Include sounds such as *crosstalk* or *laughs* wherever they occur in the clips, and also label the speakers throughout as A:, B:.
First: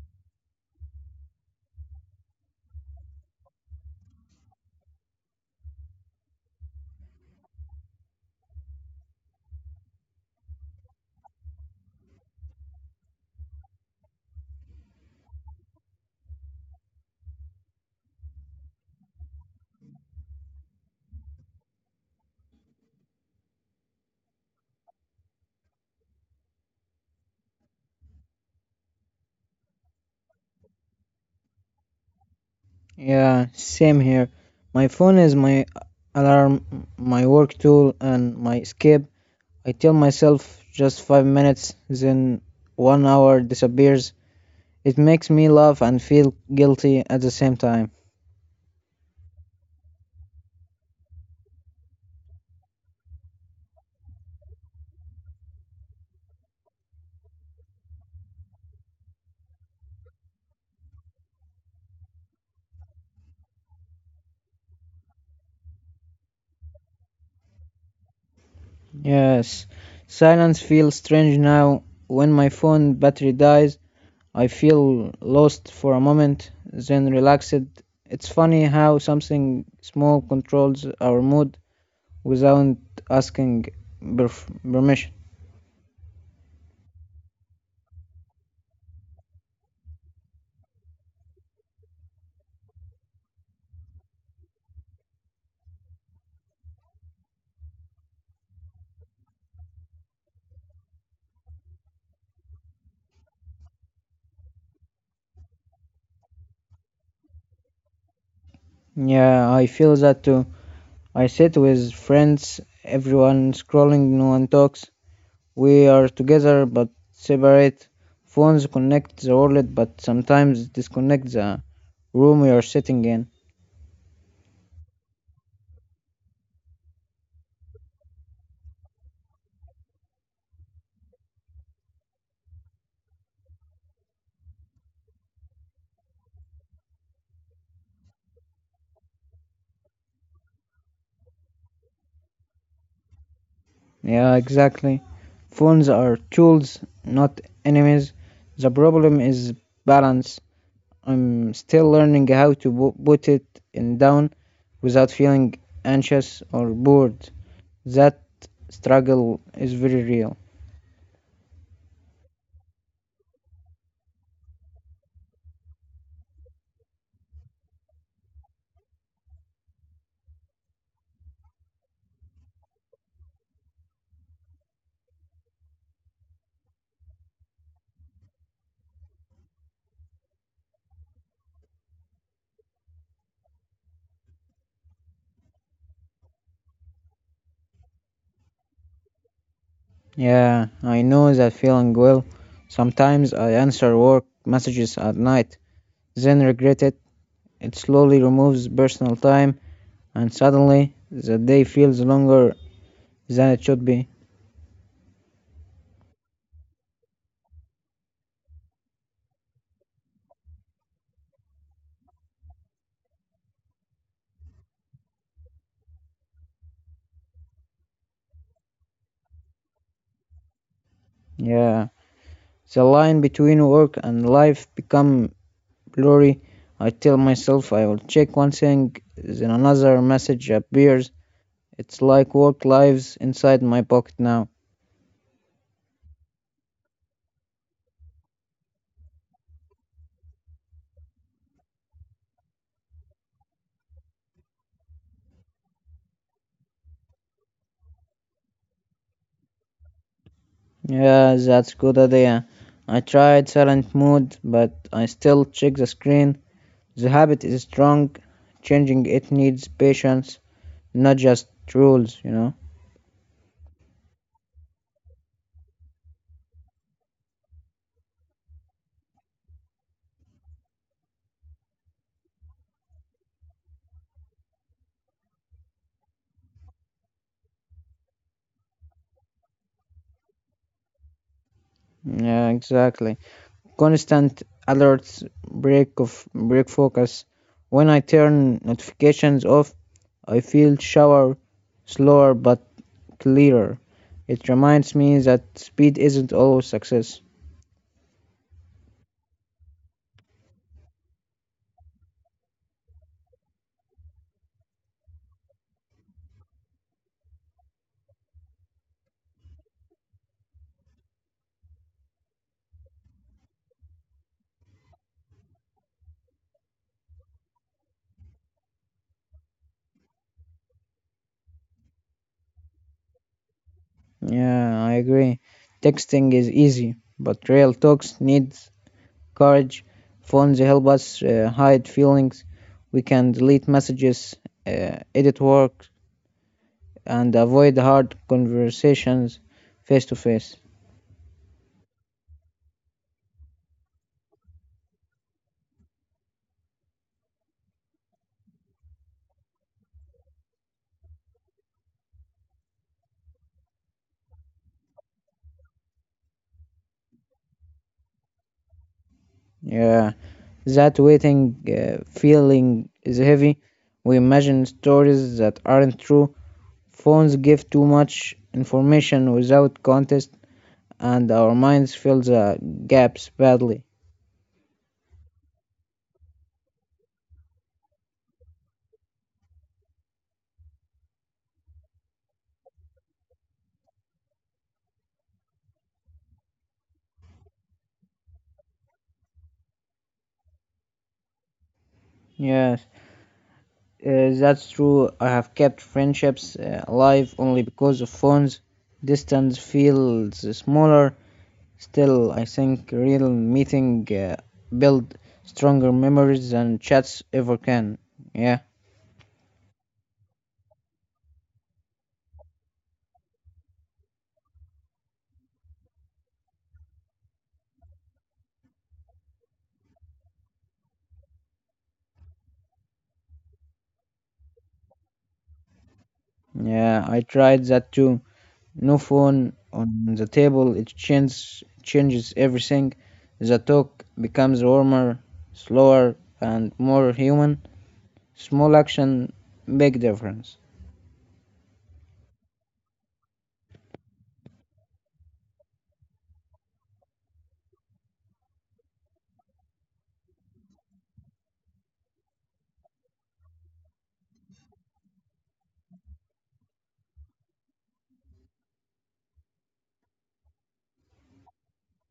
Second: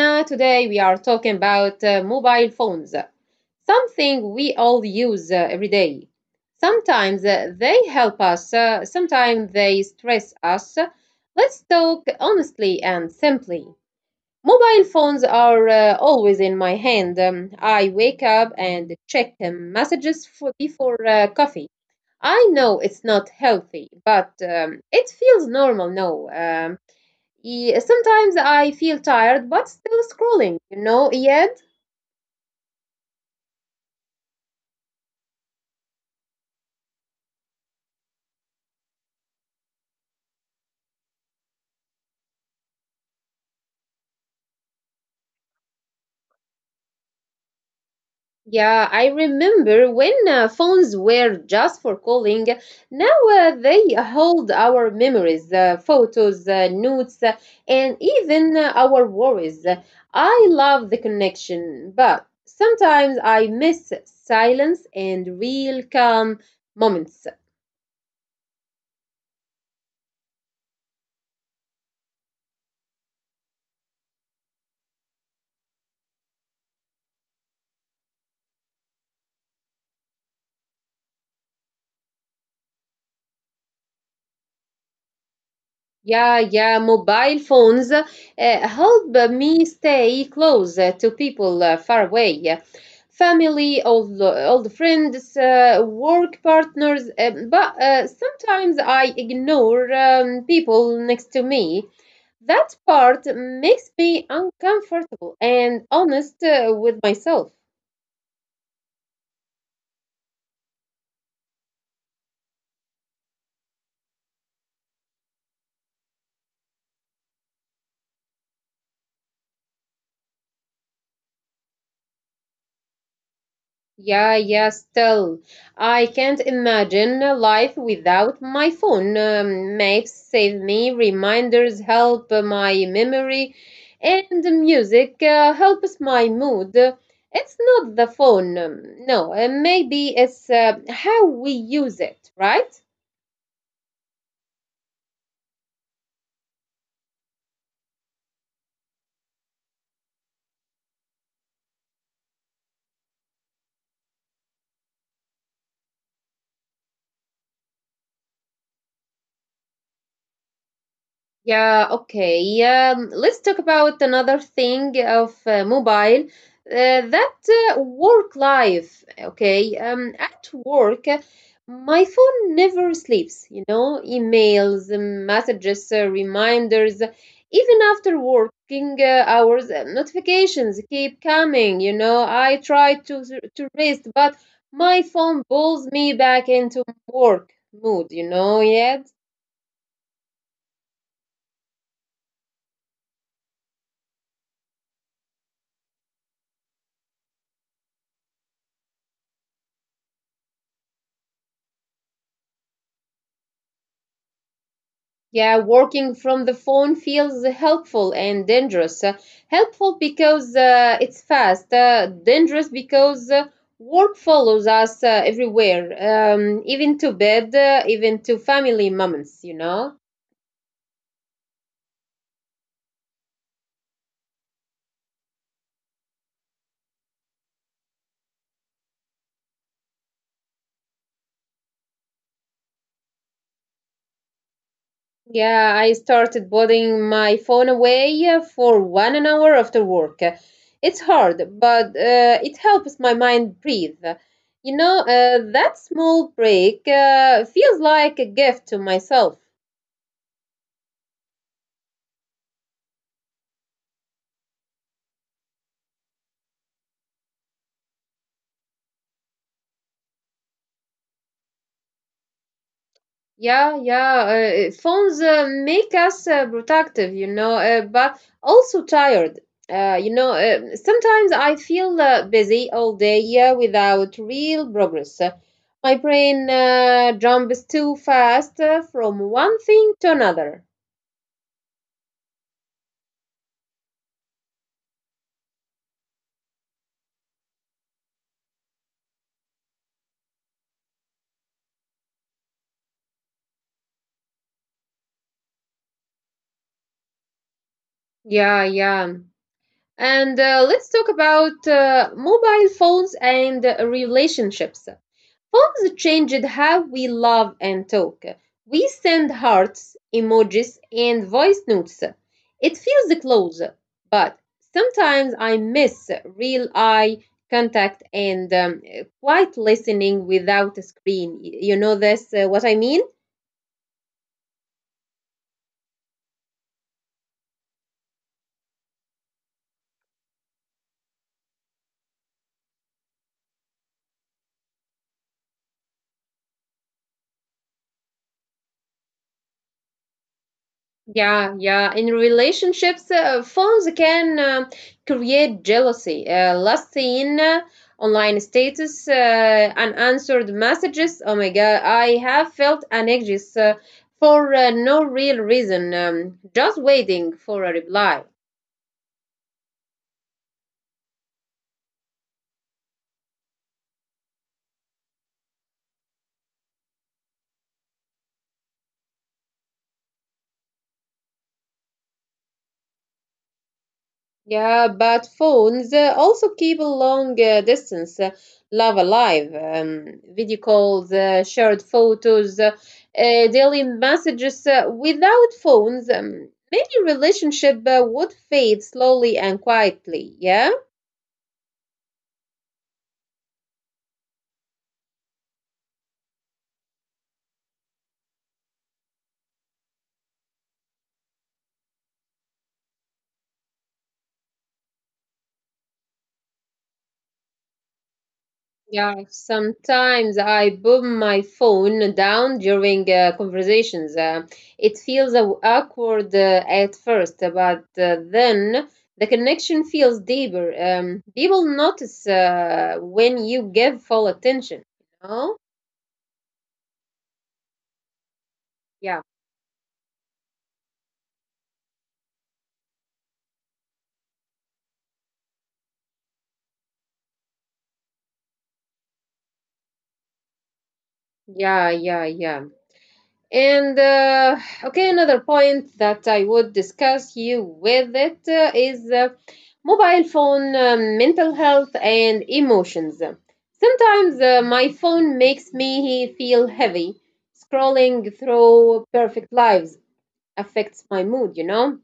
A: Dina. Today, we are talking about mobile phones, something we all use every day. Sometimes they help us, sometimes they stress us. Let's talk honestly and simply. Mobile phones are always in my hand. I wake up and check messages before coffee. I know it's not healthy, but it feels normal now. Um, yeah, sometimes I feel tired but still scrolling, yet.
B: Yeah, same here. My phone is my alarm, my work tool, and my escape. I tell myself just 5 minutes, then one hour disappears. It makes me laugh and feel guilty at the same time.
A: Yeah, I remember when phones were just for calling. Now they hold our memories, photos, notes, and even our worries. I love the connection, but sometimes I miss silence and real calm moments.
B: Yes, silence feels strange now. When my phone battery dies, I feel lost for a moment, then relaxed. It's funny how something small controls our mood without asking permission.
A: Yeah, yeah, mobile phones help me stay close to people far away. Family, old friends, work partners, but sometimes I ignore people next to me. That part makes me uncomfortable and honest with myself.
B: Yeah, I feel that too. I sit with friends, everyone scrolling, no one talks. We are together but separate. Phones connect the world but sometimes disconnect the room we are sitting in.
A: Yeah, yeah, still. I can't imagine a life without my phone. Maps save me, reminders help my memory, and the music helps my mood. It's not the phone, no, maybe it's how we use it, right?
B: Yeah, exactly. Phones are tools, not enemies. The problem is balance. I'm still learning how to put it in down without feeling anxious or bored. That struggle is very real.
A: Yeah, okay. Let's talk about another thing of mobile. That work life, okay. At work, my phone never sleeps, you know, emails, messages, reminders, even after working hours, notifications keep coming, you know. I try to rest, but my phone pulls me back into work mood, you know, yeah.
B: Yeah, I know that feeling well. Sometimes I answer work messages at night, then regret it. It slowly removes personal time, and suddenly the day feels longer than it should be.
A: Yeah, working from the phone feels helpful and dangerous. Helpful because it's fast, dangerous because work follows us everywhere, even to bed, even to family moments, you know?
B: Yeah, the line between work and life become blurry. I tell myself I will check one thing, then another message appears. It's like work lives inside my pocket now.
A: Yeah, I started putting my phone away for one an hour after work. It's hard, but it helps my mind breathe. You know, that small break feels like a gift to myself.
B: Yeah, that's good idea. I tried silent mode, but I still check the screen. The habit is strong. Changing it needs patience, not just rules.
A: Yeah, yeah. Phones make us productive, you know, but also tired. Sometimes I feel busy all day without real progress. My brain jumps too fast from one thing to another.
B: Yeah, exactly. Constant alerts, break focus. When I turn notifications off, I feel shower slower but clearer. It reminds me that speed isn't always success.
A: Yeah, yeah. And let's talk about mobile phones and relationships. Phones changed how we love and talk. We send hearts, emojis, and voice notes. It feels close, but sometimes I miss real eye contact and quiet listening without a screen. You know this, what I mean?
B: Yeah, I agree. Texting is easy, but real talks needs courage. Phones help us hide feelings. We can delete messages, edit work, and avoid hard conversations face to face.
A: Yeah, yeah. In relationships, phones can create jealousy. Last seen, online status, unanswered messages. Oh my God, I have felt anxious for no real reason, just waiting for a reply.
B: Yeah, that waiting feeling is heavy. We imagine stories that aren't true. Phones give too much information without context, and our minds fill the gaps badly.
A: Yeah, but phones also keep a long distance love alive. Video calls, shared photos, daily messages. Without phones, many relationship would fade slowly and quietly. Yeah.
B: Yes. That's true. I have kept friendships alive only because of phones. Distance feels smaller. Still, I think real meeting build stronger memories than chats ever can. Yeah,
A: Yeah, sometimes I boom my phone down during conversations. It feels awkward at first, but then the connection feels deeper. People notice when you give full attention. You know?
B: yeah. I tried that too. No
A: Yeah,
B: phone on the table. It changes everything. The talk becomes warmer, slower, and more human. Small action, big difference.
A: yeah, yeah, yeah. And okay, another point that I would discuss you with it is mobile phone, mental health, and emotions. Sometimes my phone makes me feel heavy. Scrolling through perfect lives affects my mood, you know.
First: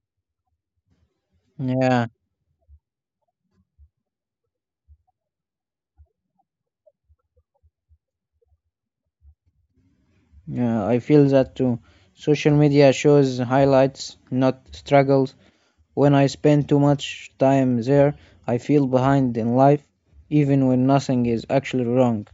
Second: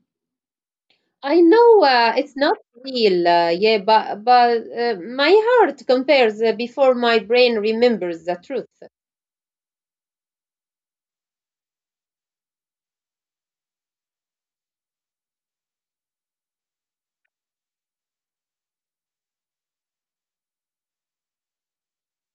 A: I know
B: Yeah,
A: it's not real, yeah, but but my heart compares before my brain remembers the truth.
B: yeah, I feel that too. Social media shows highlights, not struggles. When I spend too much time there, I feel behind in life, even when nothing is actually wrong.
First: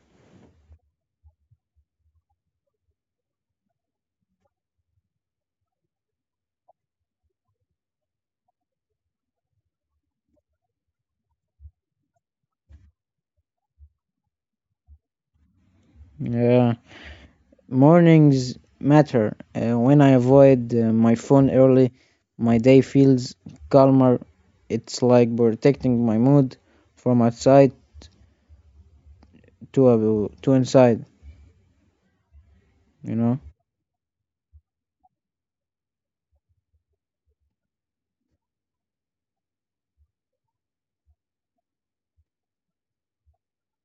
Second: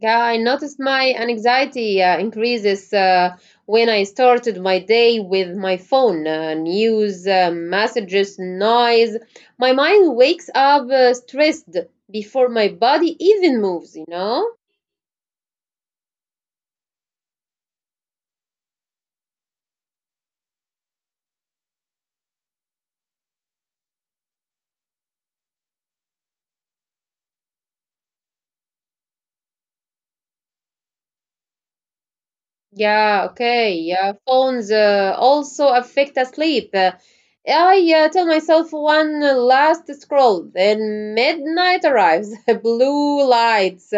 A: Yeah, I noticed my anxiety increases when I started my day with my phone, news, messages, noise. My mind wakes up stressed before my body even moves, you know?
B: Yeah, mornings matter. When I avoid my phone early, my day feels calmer. It's like protecting my mood from outside to inside, you
A: Yeah,
B: know?
A: okay. Yeah, phones also affect us sleep. I tell myself one last scroll, then midnight arrives, *laughs* blue lights,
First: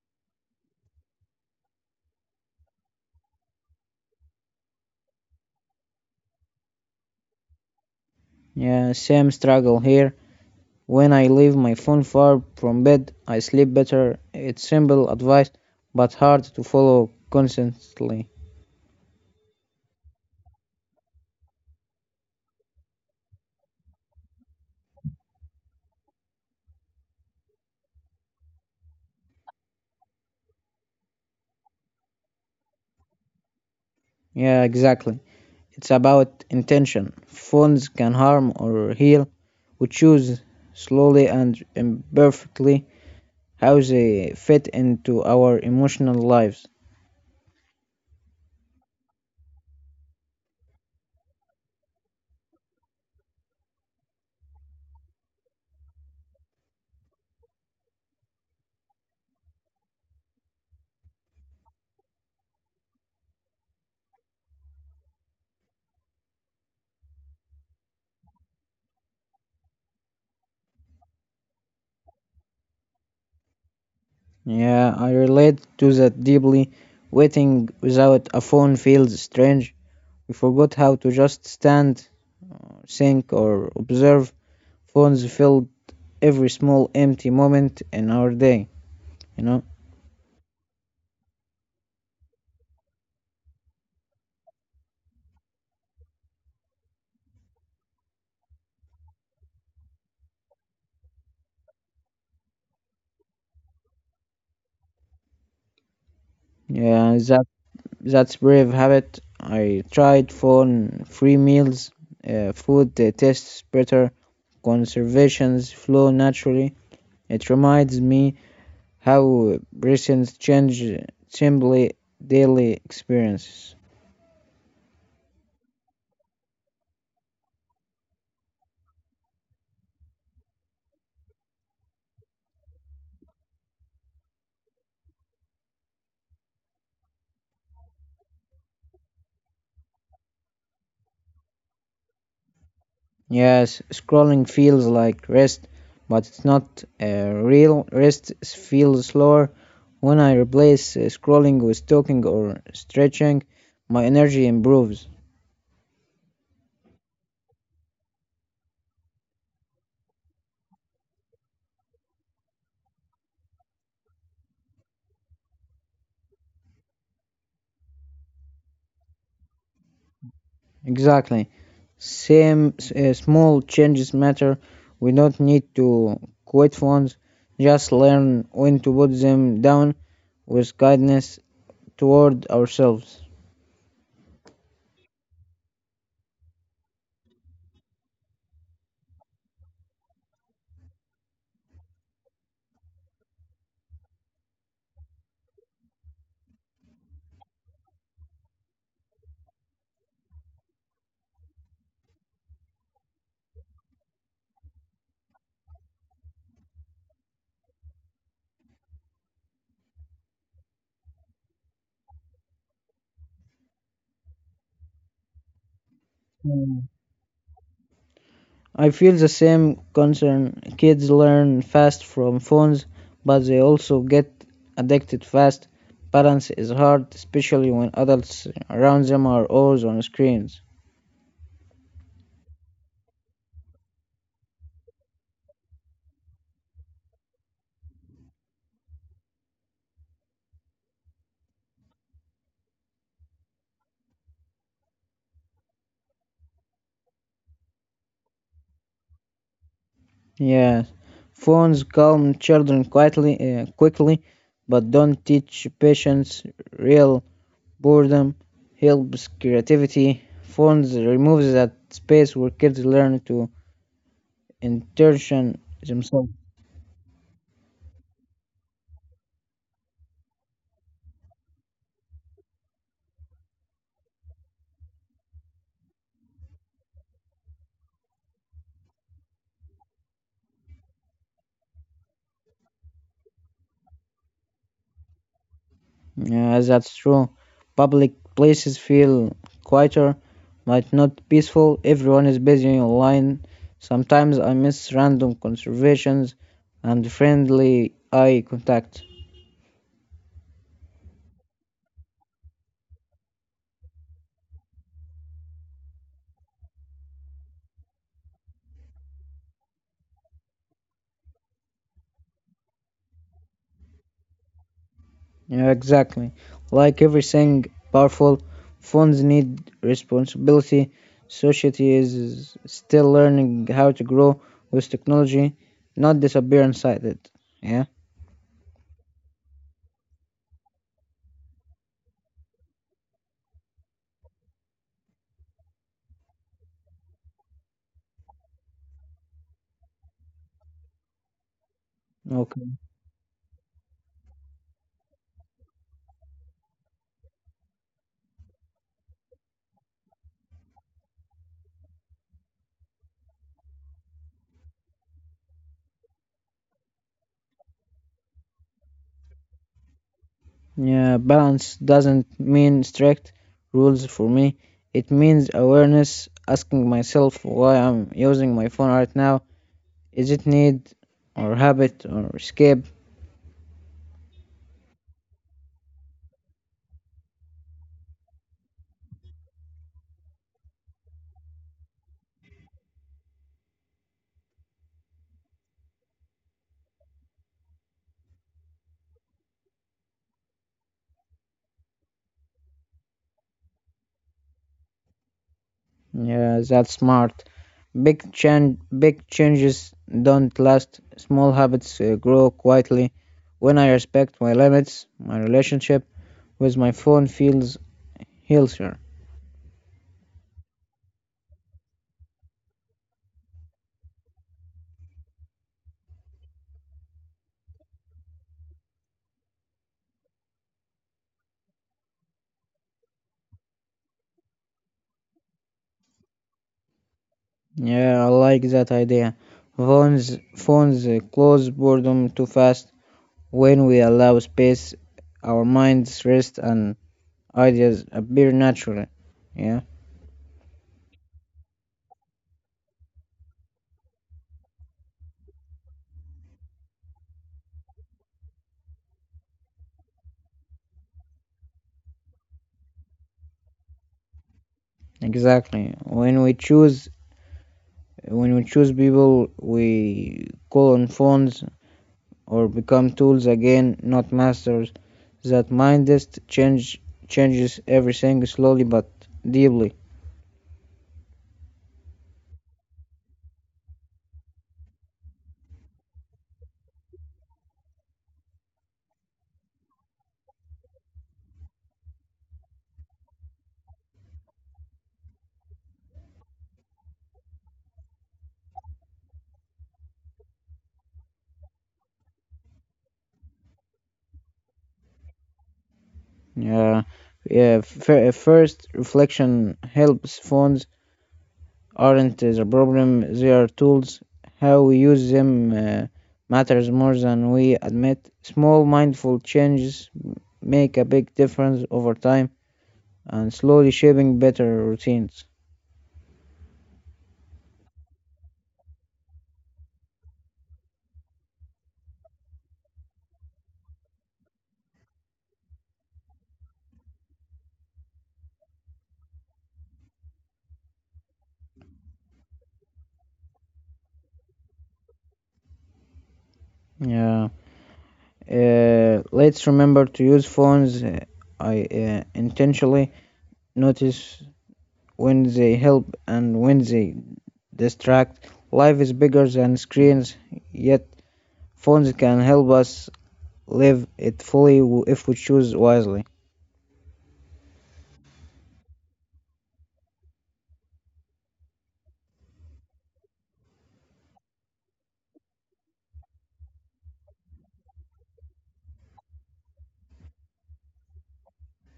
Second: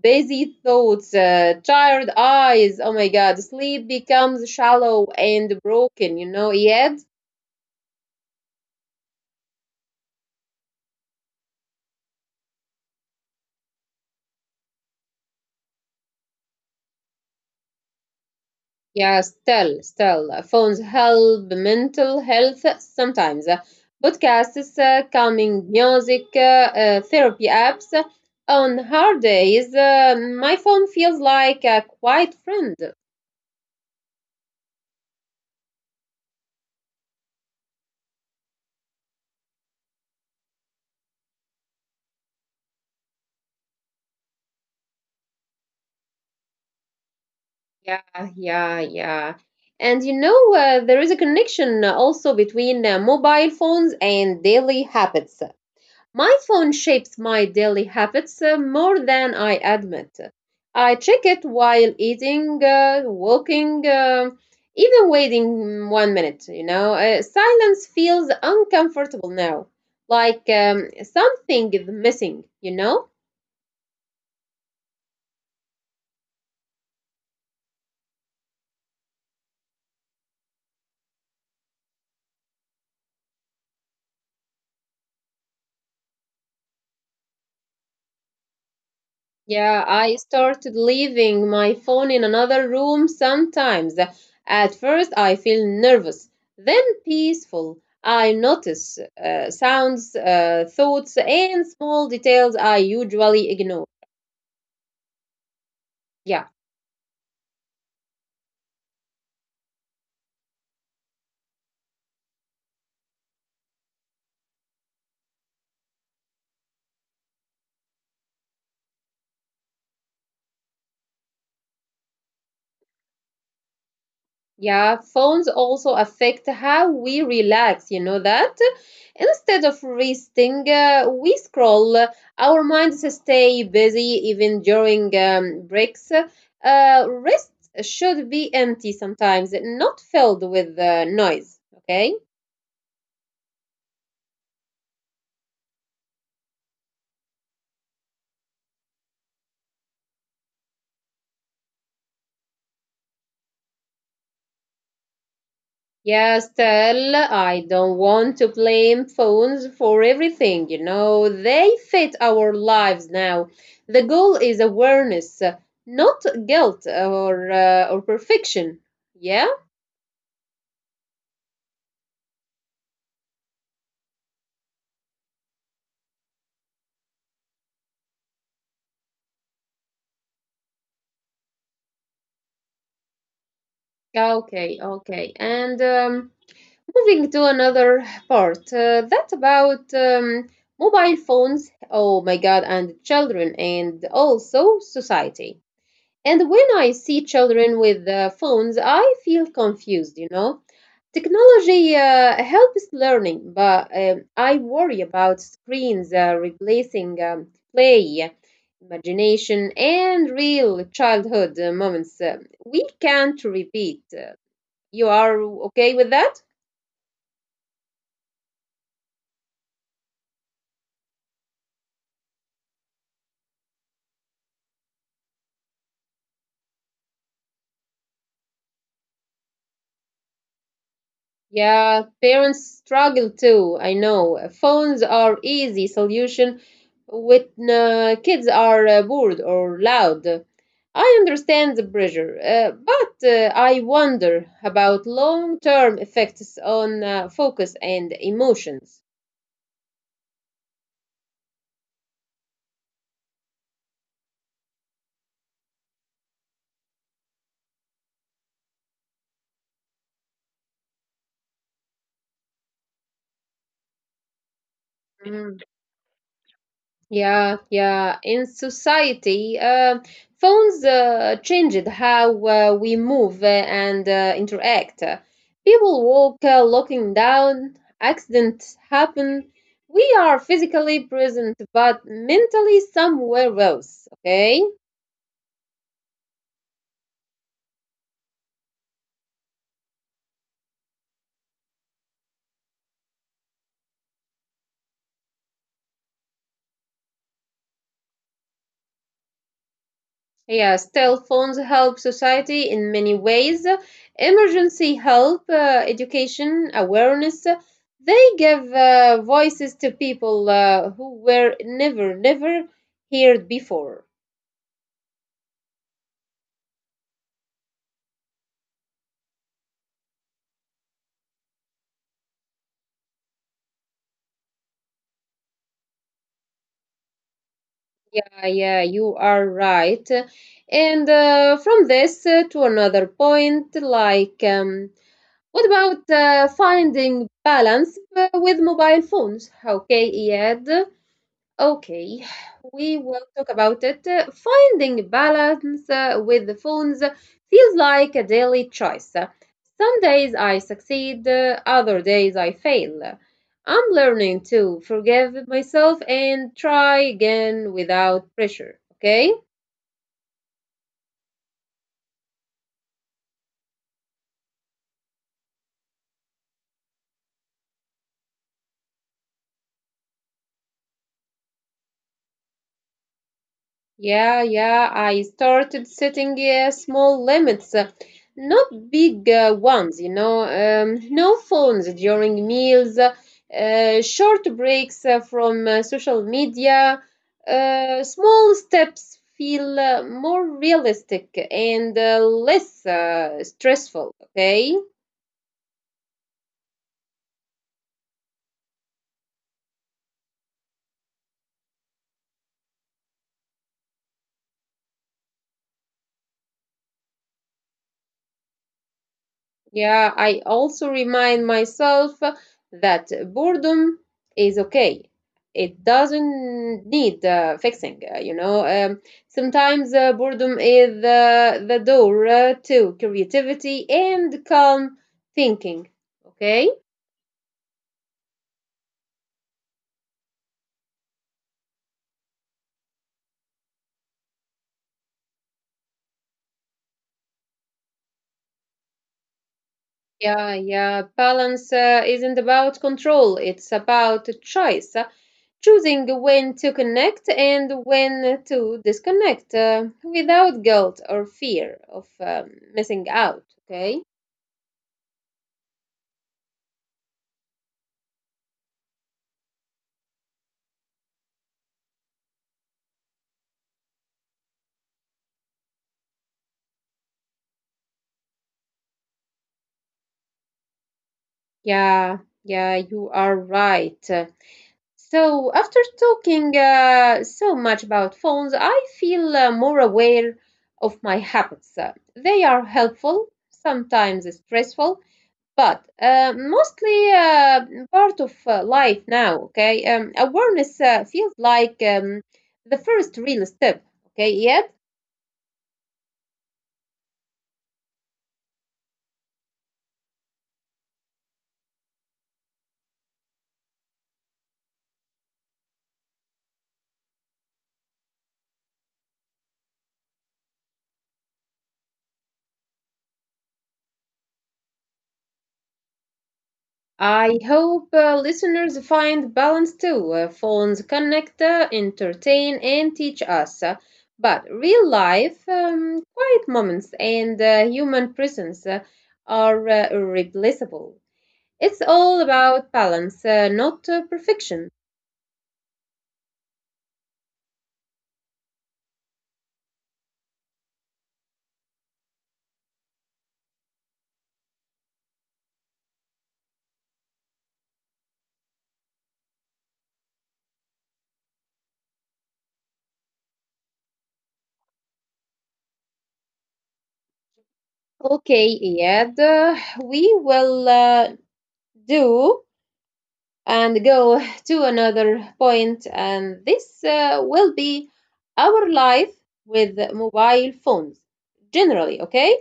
A: busy thoughts, tired eyes. Oh my God, sleep becomes shallow and broken, you know, Yet.
B: Yeah, same struggle here. When I leave my phone far from bed, I sleep better. It's simple advice, but hard to follow consistently.
A: Yeah, still, phones help mental health sometimes. Podcasts, calming music, therapy apps. On hard days, my phone feels like a quiet friend.
B: Yeah, exactly. It's about intention. Phones can harm or heal. We choose slowly and imperfectly how they fit into our emotional lives.
A: Yeah, yeah, yeah. And you know, there is a connection also between mobile phones and daily habits. My phone shapes my daily habits more than I admit. I check it while eating, walking, even waiting 1 minute, you know. Silence feels uncomfortable now, like something is missing, you know?
B: Yeah, I relate to that deeply. Waiting without a phone feels strange. We forgot how to just stand, think, or observe. Phones filled every small empty moment in our day, you know?
A: Yeah, I started leaving my phone in another room sometimes. At first, I feel nervous, then peaceful. I notice sounds, thoughts, and small details I usually ignore. Yeah.
B: Yeah, that's brave habit. I tried phone free meals, food that tastes better, conservations flow naturally. It reminds me how recent change simply daily experiences.
A: Yeah, phones also affect how we relax, you know that? Instead of resting, we scroll. Our minds stay busy even during breaks. Rest should be empty sometimes, not filled with noise, okay?
B: Yes, scrolling feels like rest, but it's not real. Rest feels slower. When I replace scrolling with talking or stretching, my energy improves.
A: Yeah, still, I don't want to blame phones for everything, you know. They fit our lives now. The goal is awareness, not guilt or perfection. Yeah?
B: Exactly. Same small changes matter. We don't need to quit phones, just learn when to put them down with kindness toward ourselves.
A: Okay, okay. And moving to another part, that about mobile phones, oh my God, and children, and also society. And when I see children with phones, I feel confused, you know. Technology helps learning, but I worry about screens replacing play, imagination, and real childhood moments. We can't repeat. You are okay with that?
B: I feel the same concern. Kids learn fast from phones, but they also get addicted fast. Balance is hard, especially when adults around them are always on screens.
A: Yeah, parents struggle too. I know. Phones are easy solution when kids are bored or loud. I understand the pressure, but I wonder about long-term effects on focus and emotions.
B: Yeah, phones calm children quietly, quickly, but don't teach patience. Real boredom helps creativity. Phones removes that space where kids learn to intention themselves.
A: Yeah, yeah. In society, phones changed how we move and interact. People walk looking down, accidents happen. We are physically present, but mentally somewhere else, okay?
B: Yes, that's true. Public places feel quieter, but not peaceful. Everyone is busy online. Sometimes I miss random conversations and friendly eye contact.
A: Yes, telephones help society in many ways. Emergency help, education, awareness. They give voices to people who were never heard before.
B: Yeah, exactly. Like everything powerful, phones need responsibility. Society is still learning how to grow with technology, not disappear inside it. Yeah.
A: Yeah, you are right. And from this to another point, like what about finding balance with mobile phones? Okay, Iyad.
B: Okay.
A: Okay, we will talk about it. Finding balance with the phones feels like a daily choice. Some days I succeed, other days I fail. I'm learning to forgive myself and try again without pressure, okay?
B: Yeah, balance doesn't mean strict rules for me. It means awareness, asking myself why I'm using my phone right now. Is it need or habit or escape?
A: Yeah, yeah, I started setting small limits, not big ones, you know. No phones during meals, short breaks from social media. Small steps feel more realistic and less stressful, okay?
B: Yeah, that's smart. Big changes don't last. Small habits grow quietly. When I respect my limits, my relationship with my phone feels healthier.
A: Yeah, I also remind myself that boredom is okay. It doesn't need fixing, you know. Sometimes boredom is the door to creativity and calm thinking, okay?
B: Yeah, I like that idea. Phones close boredom too fast. When we allow space, our minds rest and ideas appear naturally. Yeah,
A: Yeah, yeah. Balance isn't about control, it's about choice. Choosing when to connect and when to disconnect without guilt or fear of missing out, okay?
B: exactly. When we choose people, we call on phones or become tools again, not masters. That mindest change changes everything slowly but deeply.
A: Yeah, yeah, you are right. So, after talking so much about phones, I feel more aware of my habits. They are helpful, sometimes stressful, but mostly part of life now, okay? Awareness feels like the first real step, okay? Yet,
B: Yeah, yeah. First, reflection helps phones aren't the problem, they are tools. How we use them matters more than we admit. Small mindful changes make a big difference over time and slowly shaping better routines.
A: I hope listeners find balance too. Phones connect, entertain, and teach us. But real life, quiet moments, and human presence are irreplaceable. It's all about balance, not perfection.
B: Yeah. Let's remember to use phones I intentionally notice when they help and when they distract. Life is bigger than screens, yet phones can help us live it fully if we choose wisely.
A: Okay, Iyad, we will do and go to another point, and this will be our life with mobile phones generally, okay?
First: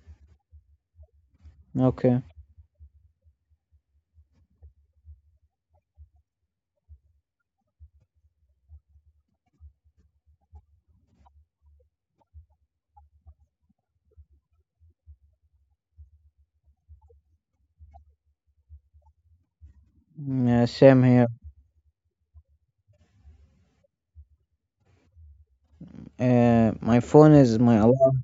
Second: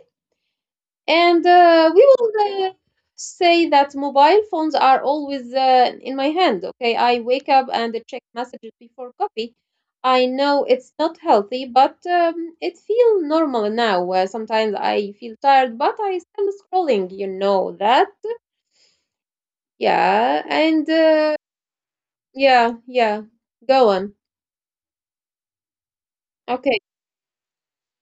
A: And we
B: Okay.
A: will say that mobile phones are always in my hand. Okay, I wake up and check messages before coffee. I know it's not healthy, but it feels normal now. Sometimes I feel tired but I still scrolling, you know that. Yeah,
B: Yeah, same
A: and
B: here.
A: yeah, yeah, go on.
B: My
A: Okay.
B: phone is my alarm,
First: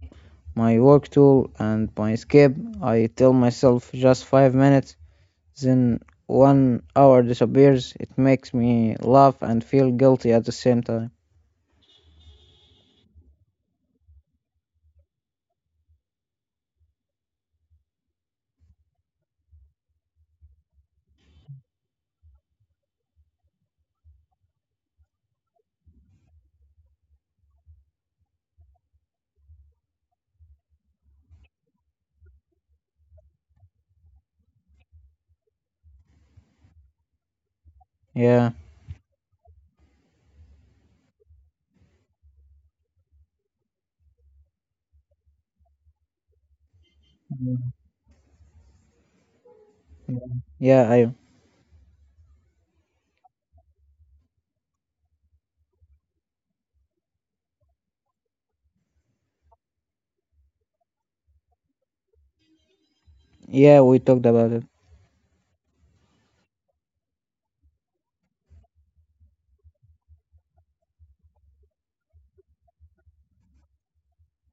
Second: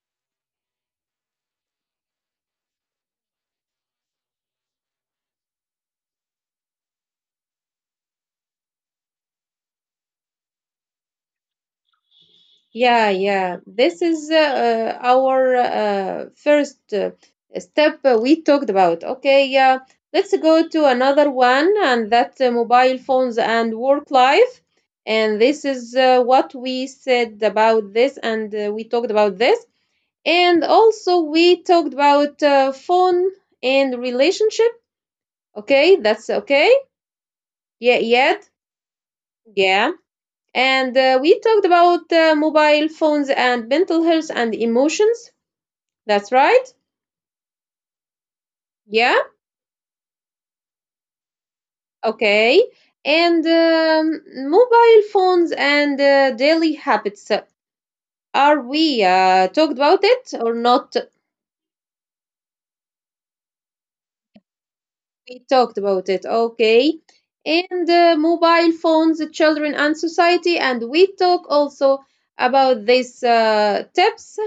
B: my work tool, and my escape. I tell myself just 5 minutes, then one hour disappears. It makes me laugh and feel guilty at the same time.
A: Yeah, yeah. This is our first step we talked about. Okay, yeah. Let's go to another one, and that mobile phones and work life. And this is what we said about this, and we talked about this. And also, we talked about phone and relationship. Okay, that's okay. Yeah, yet,
B: Yeah.
A: yeah. And we talked about mobile phones and mental health and emotions. That's right. Yeah.
B: Yeah, Yeah, I.
A: Okay. And mobile phones and daily habits. Are we talked about it or not?
B: Yeah, we talked about it.
A: We talked about it. Okay. And mobile phones, children, and society. And we talk also about these tips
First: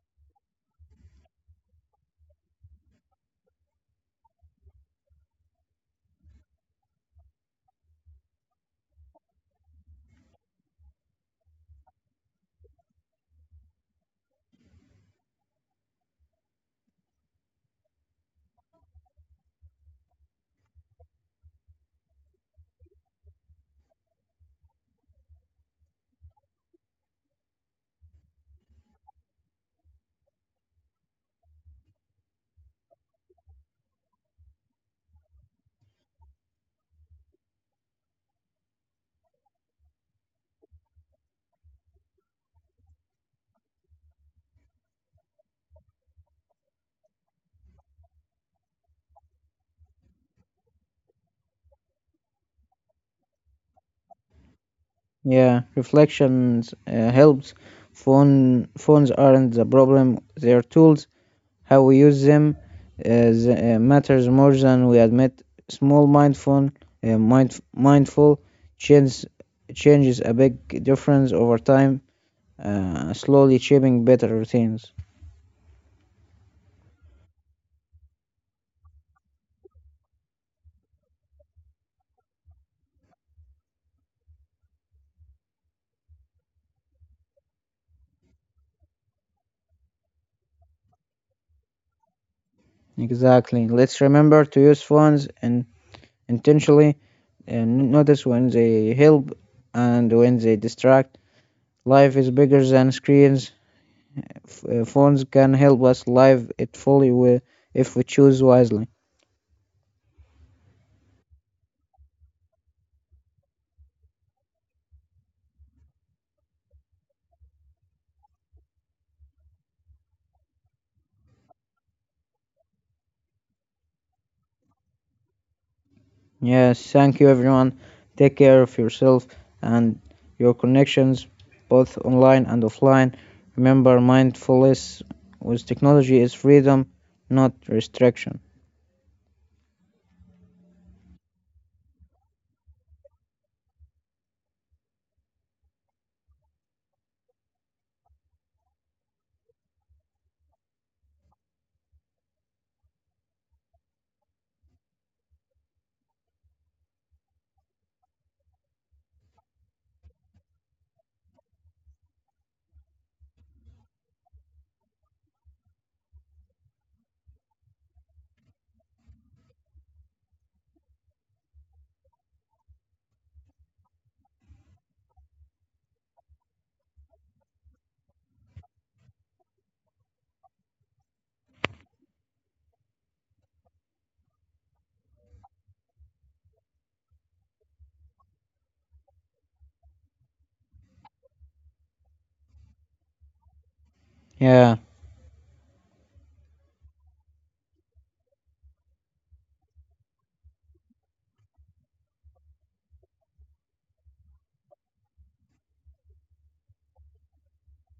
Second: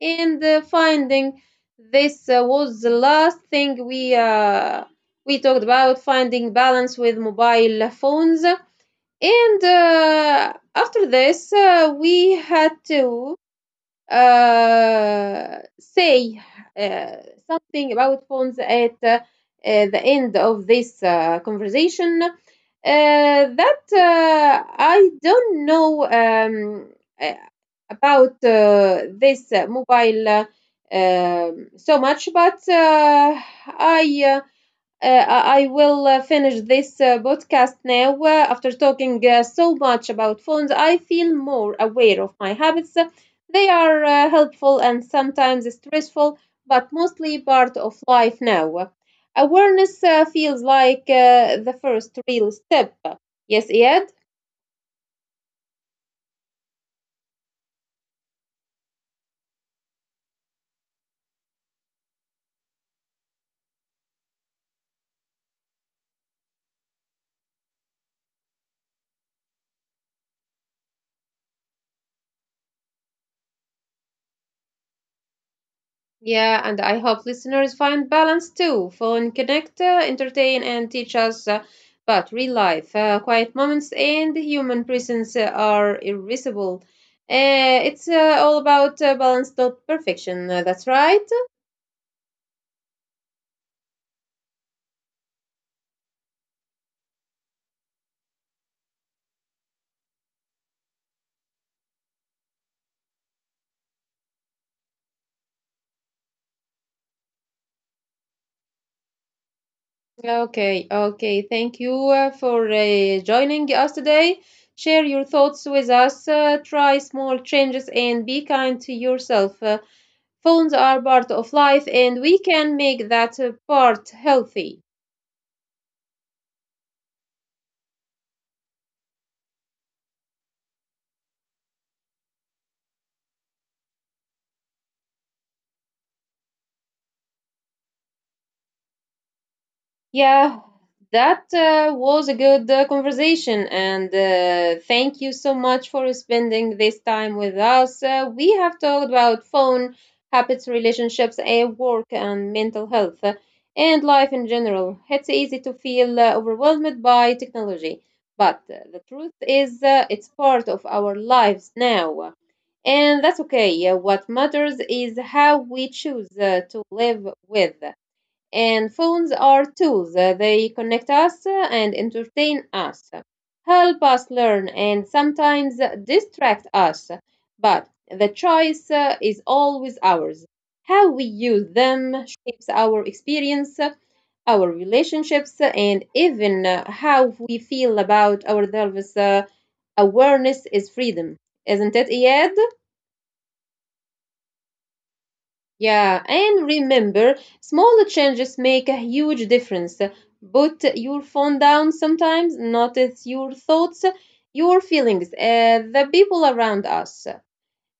A: and finding. This was the last thing we talked about finding balance with mobile phones. And after this, we had to say uh, something about phones at the end of this conversation. That I don't know uh, about this mobile so much, but I. Uh, I will finish this podcast now. After talking so much about phones, I feel more aware of my habits. They are helpful and sometimes stressful, but mostly part of life now. Awareness feels like the first real step. Yes, Ed?
B: Yeah, reflections helps. Phones aren't the problem; they're tools. How we use them matters more than we admit. Small mindful change, changes a big difference over time, slowly shaping better routines.
A: Yeah, and I hope listeners find balance too. Phone connect, entertain, and teach us about real life. Quiet moments and human presence are irreplaceable. It's all about balance, not perfection. That's right.
B: Exactly. Let's remember to use phones and intentionally and notice when they help and when they distract. Life is bigger than screens. Phones can help us live it fully if we choose wisely.
A: Okay, okay. Thank you for joining us today. Share your thoughts with us. Try small changes and be kind to yourself. Phones are part of life, and we can make that part healthy.
B: Yes, thank you everyone. Take care of yourself and your connections, both online and offline. Remember, mindfulness with technology is freedom, not restriction.
A: Yeah, that was a good conversation, and thank you so much for spending this time with us. We have talked about phone habits, relationships, and work, and mental health, and life in general. It's easy to feel overwhelmed by technology, but the truth is, it's part of our lives now. And that's okay. What matters is how we choose to live with. And phones are tools. They connect us and entertain us, help us learn, and sometimes distract us. But the choice is always ours. How we use them shapes our experience, our relationships, and even how we feel about ourselves. Awareness is freedom, isn't it, Iyad?
B: Yeah,
A: Yeah, and remember, small changes make a huge difference. Put your phone down sometimes, notice your thoughts, your feelings, the people around us.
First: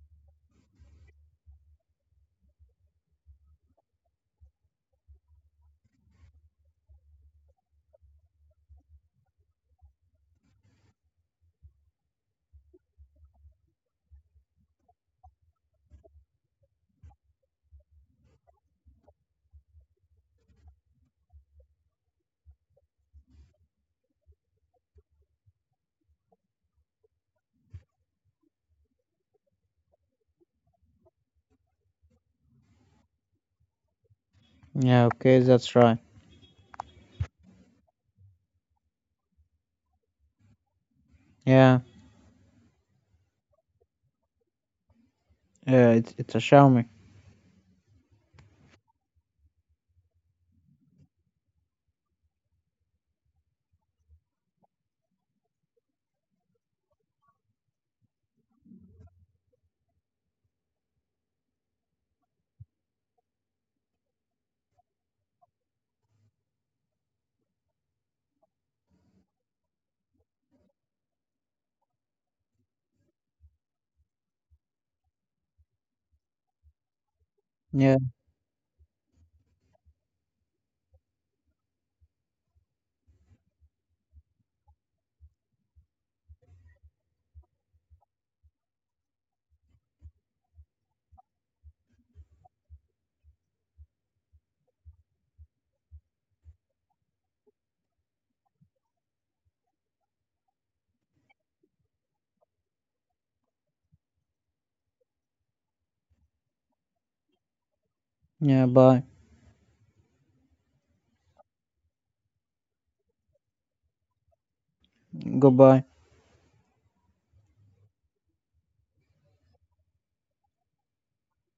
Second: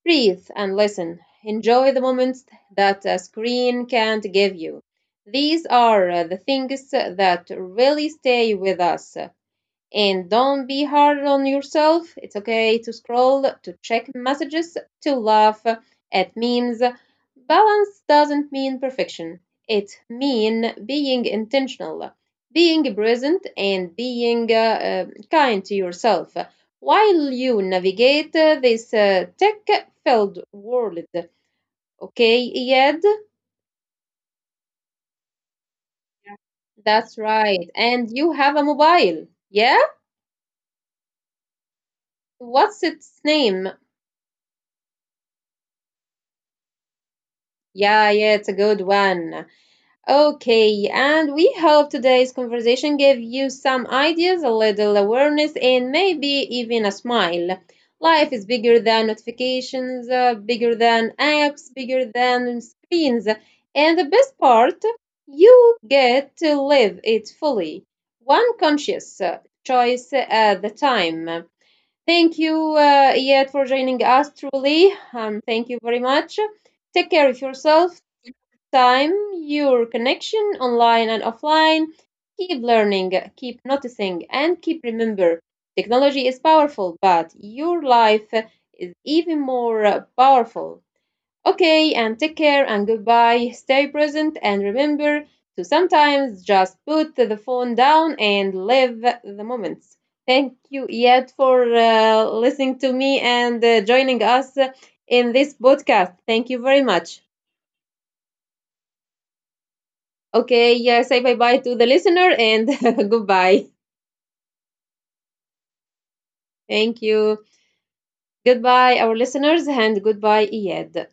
A: Breathe and listen. Enjoy the moments that a screen can't give you. These are the things that really stay with us. And don't be hard on yourself. It's okay to scroll, to check messages, to laugh at memes. Balance doesn't mean perfection. It means being intentional, being present, and being kind to yourself while you navigate this tech-filled world. Okay, Iyad?
B: yeah, okay, that's right.
A: That's right. And you have a mobile. Yeah?
B: Yeah,
A: What's its name?
B: yeah, it's a Xiaomi.
A: Yeah, yeah, it's a good one. Okay, and we hope today's conversation gave you some ideas, a little awareness, and maybe even a smile. Life is bigger than notifications, bigger than apps, bigger than screens. And the best part, you get to live it fully, one conscious choice at the time. Thank you, Iyad, for joining us truly. Thank you very much. Take care of
B: Yeah,
A: yourself, time, your connection online and offline. Keep learning, keep noticing, and keep remember. Technology is powerful, but your life is even more powerful. Okay, and take care and goodbye. Stay present and remember to sometimes just put the phone down and live the moments. Thank you, Yet, for listening to me and joining us in this podcast. Thank you very much.
B: yeah, bye.
A: Okay, yeah, say bye bye to the listener and *laughs* goodbye.
B: Goodbye.
A: Thank you. Goodbye, our listeners, and goodbye, Yed.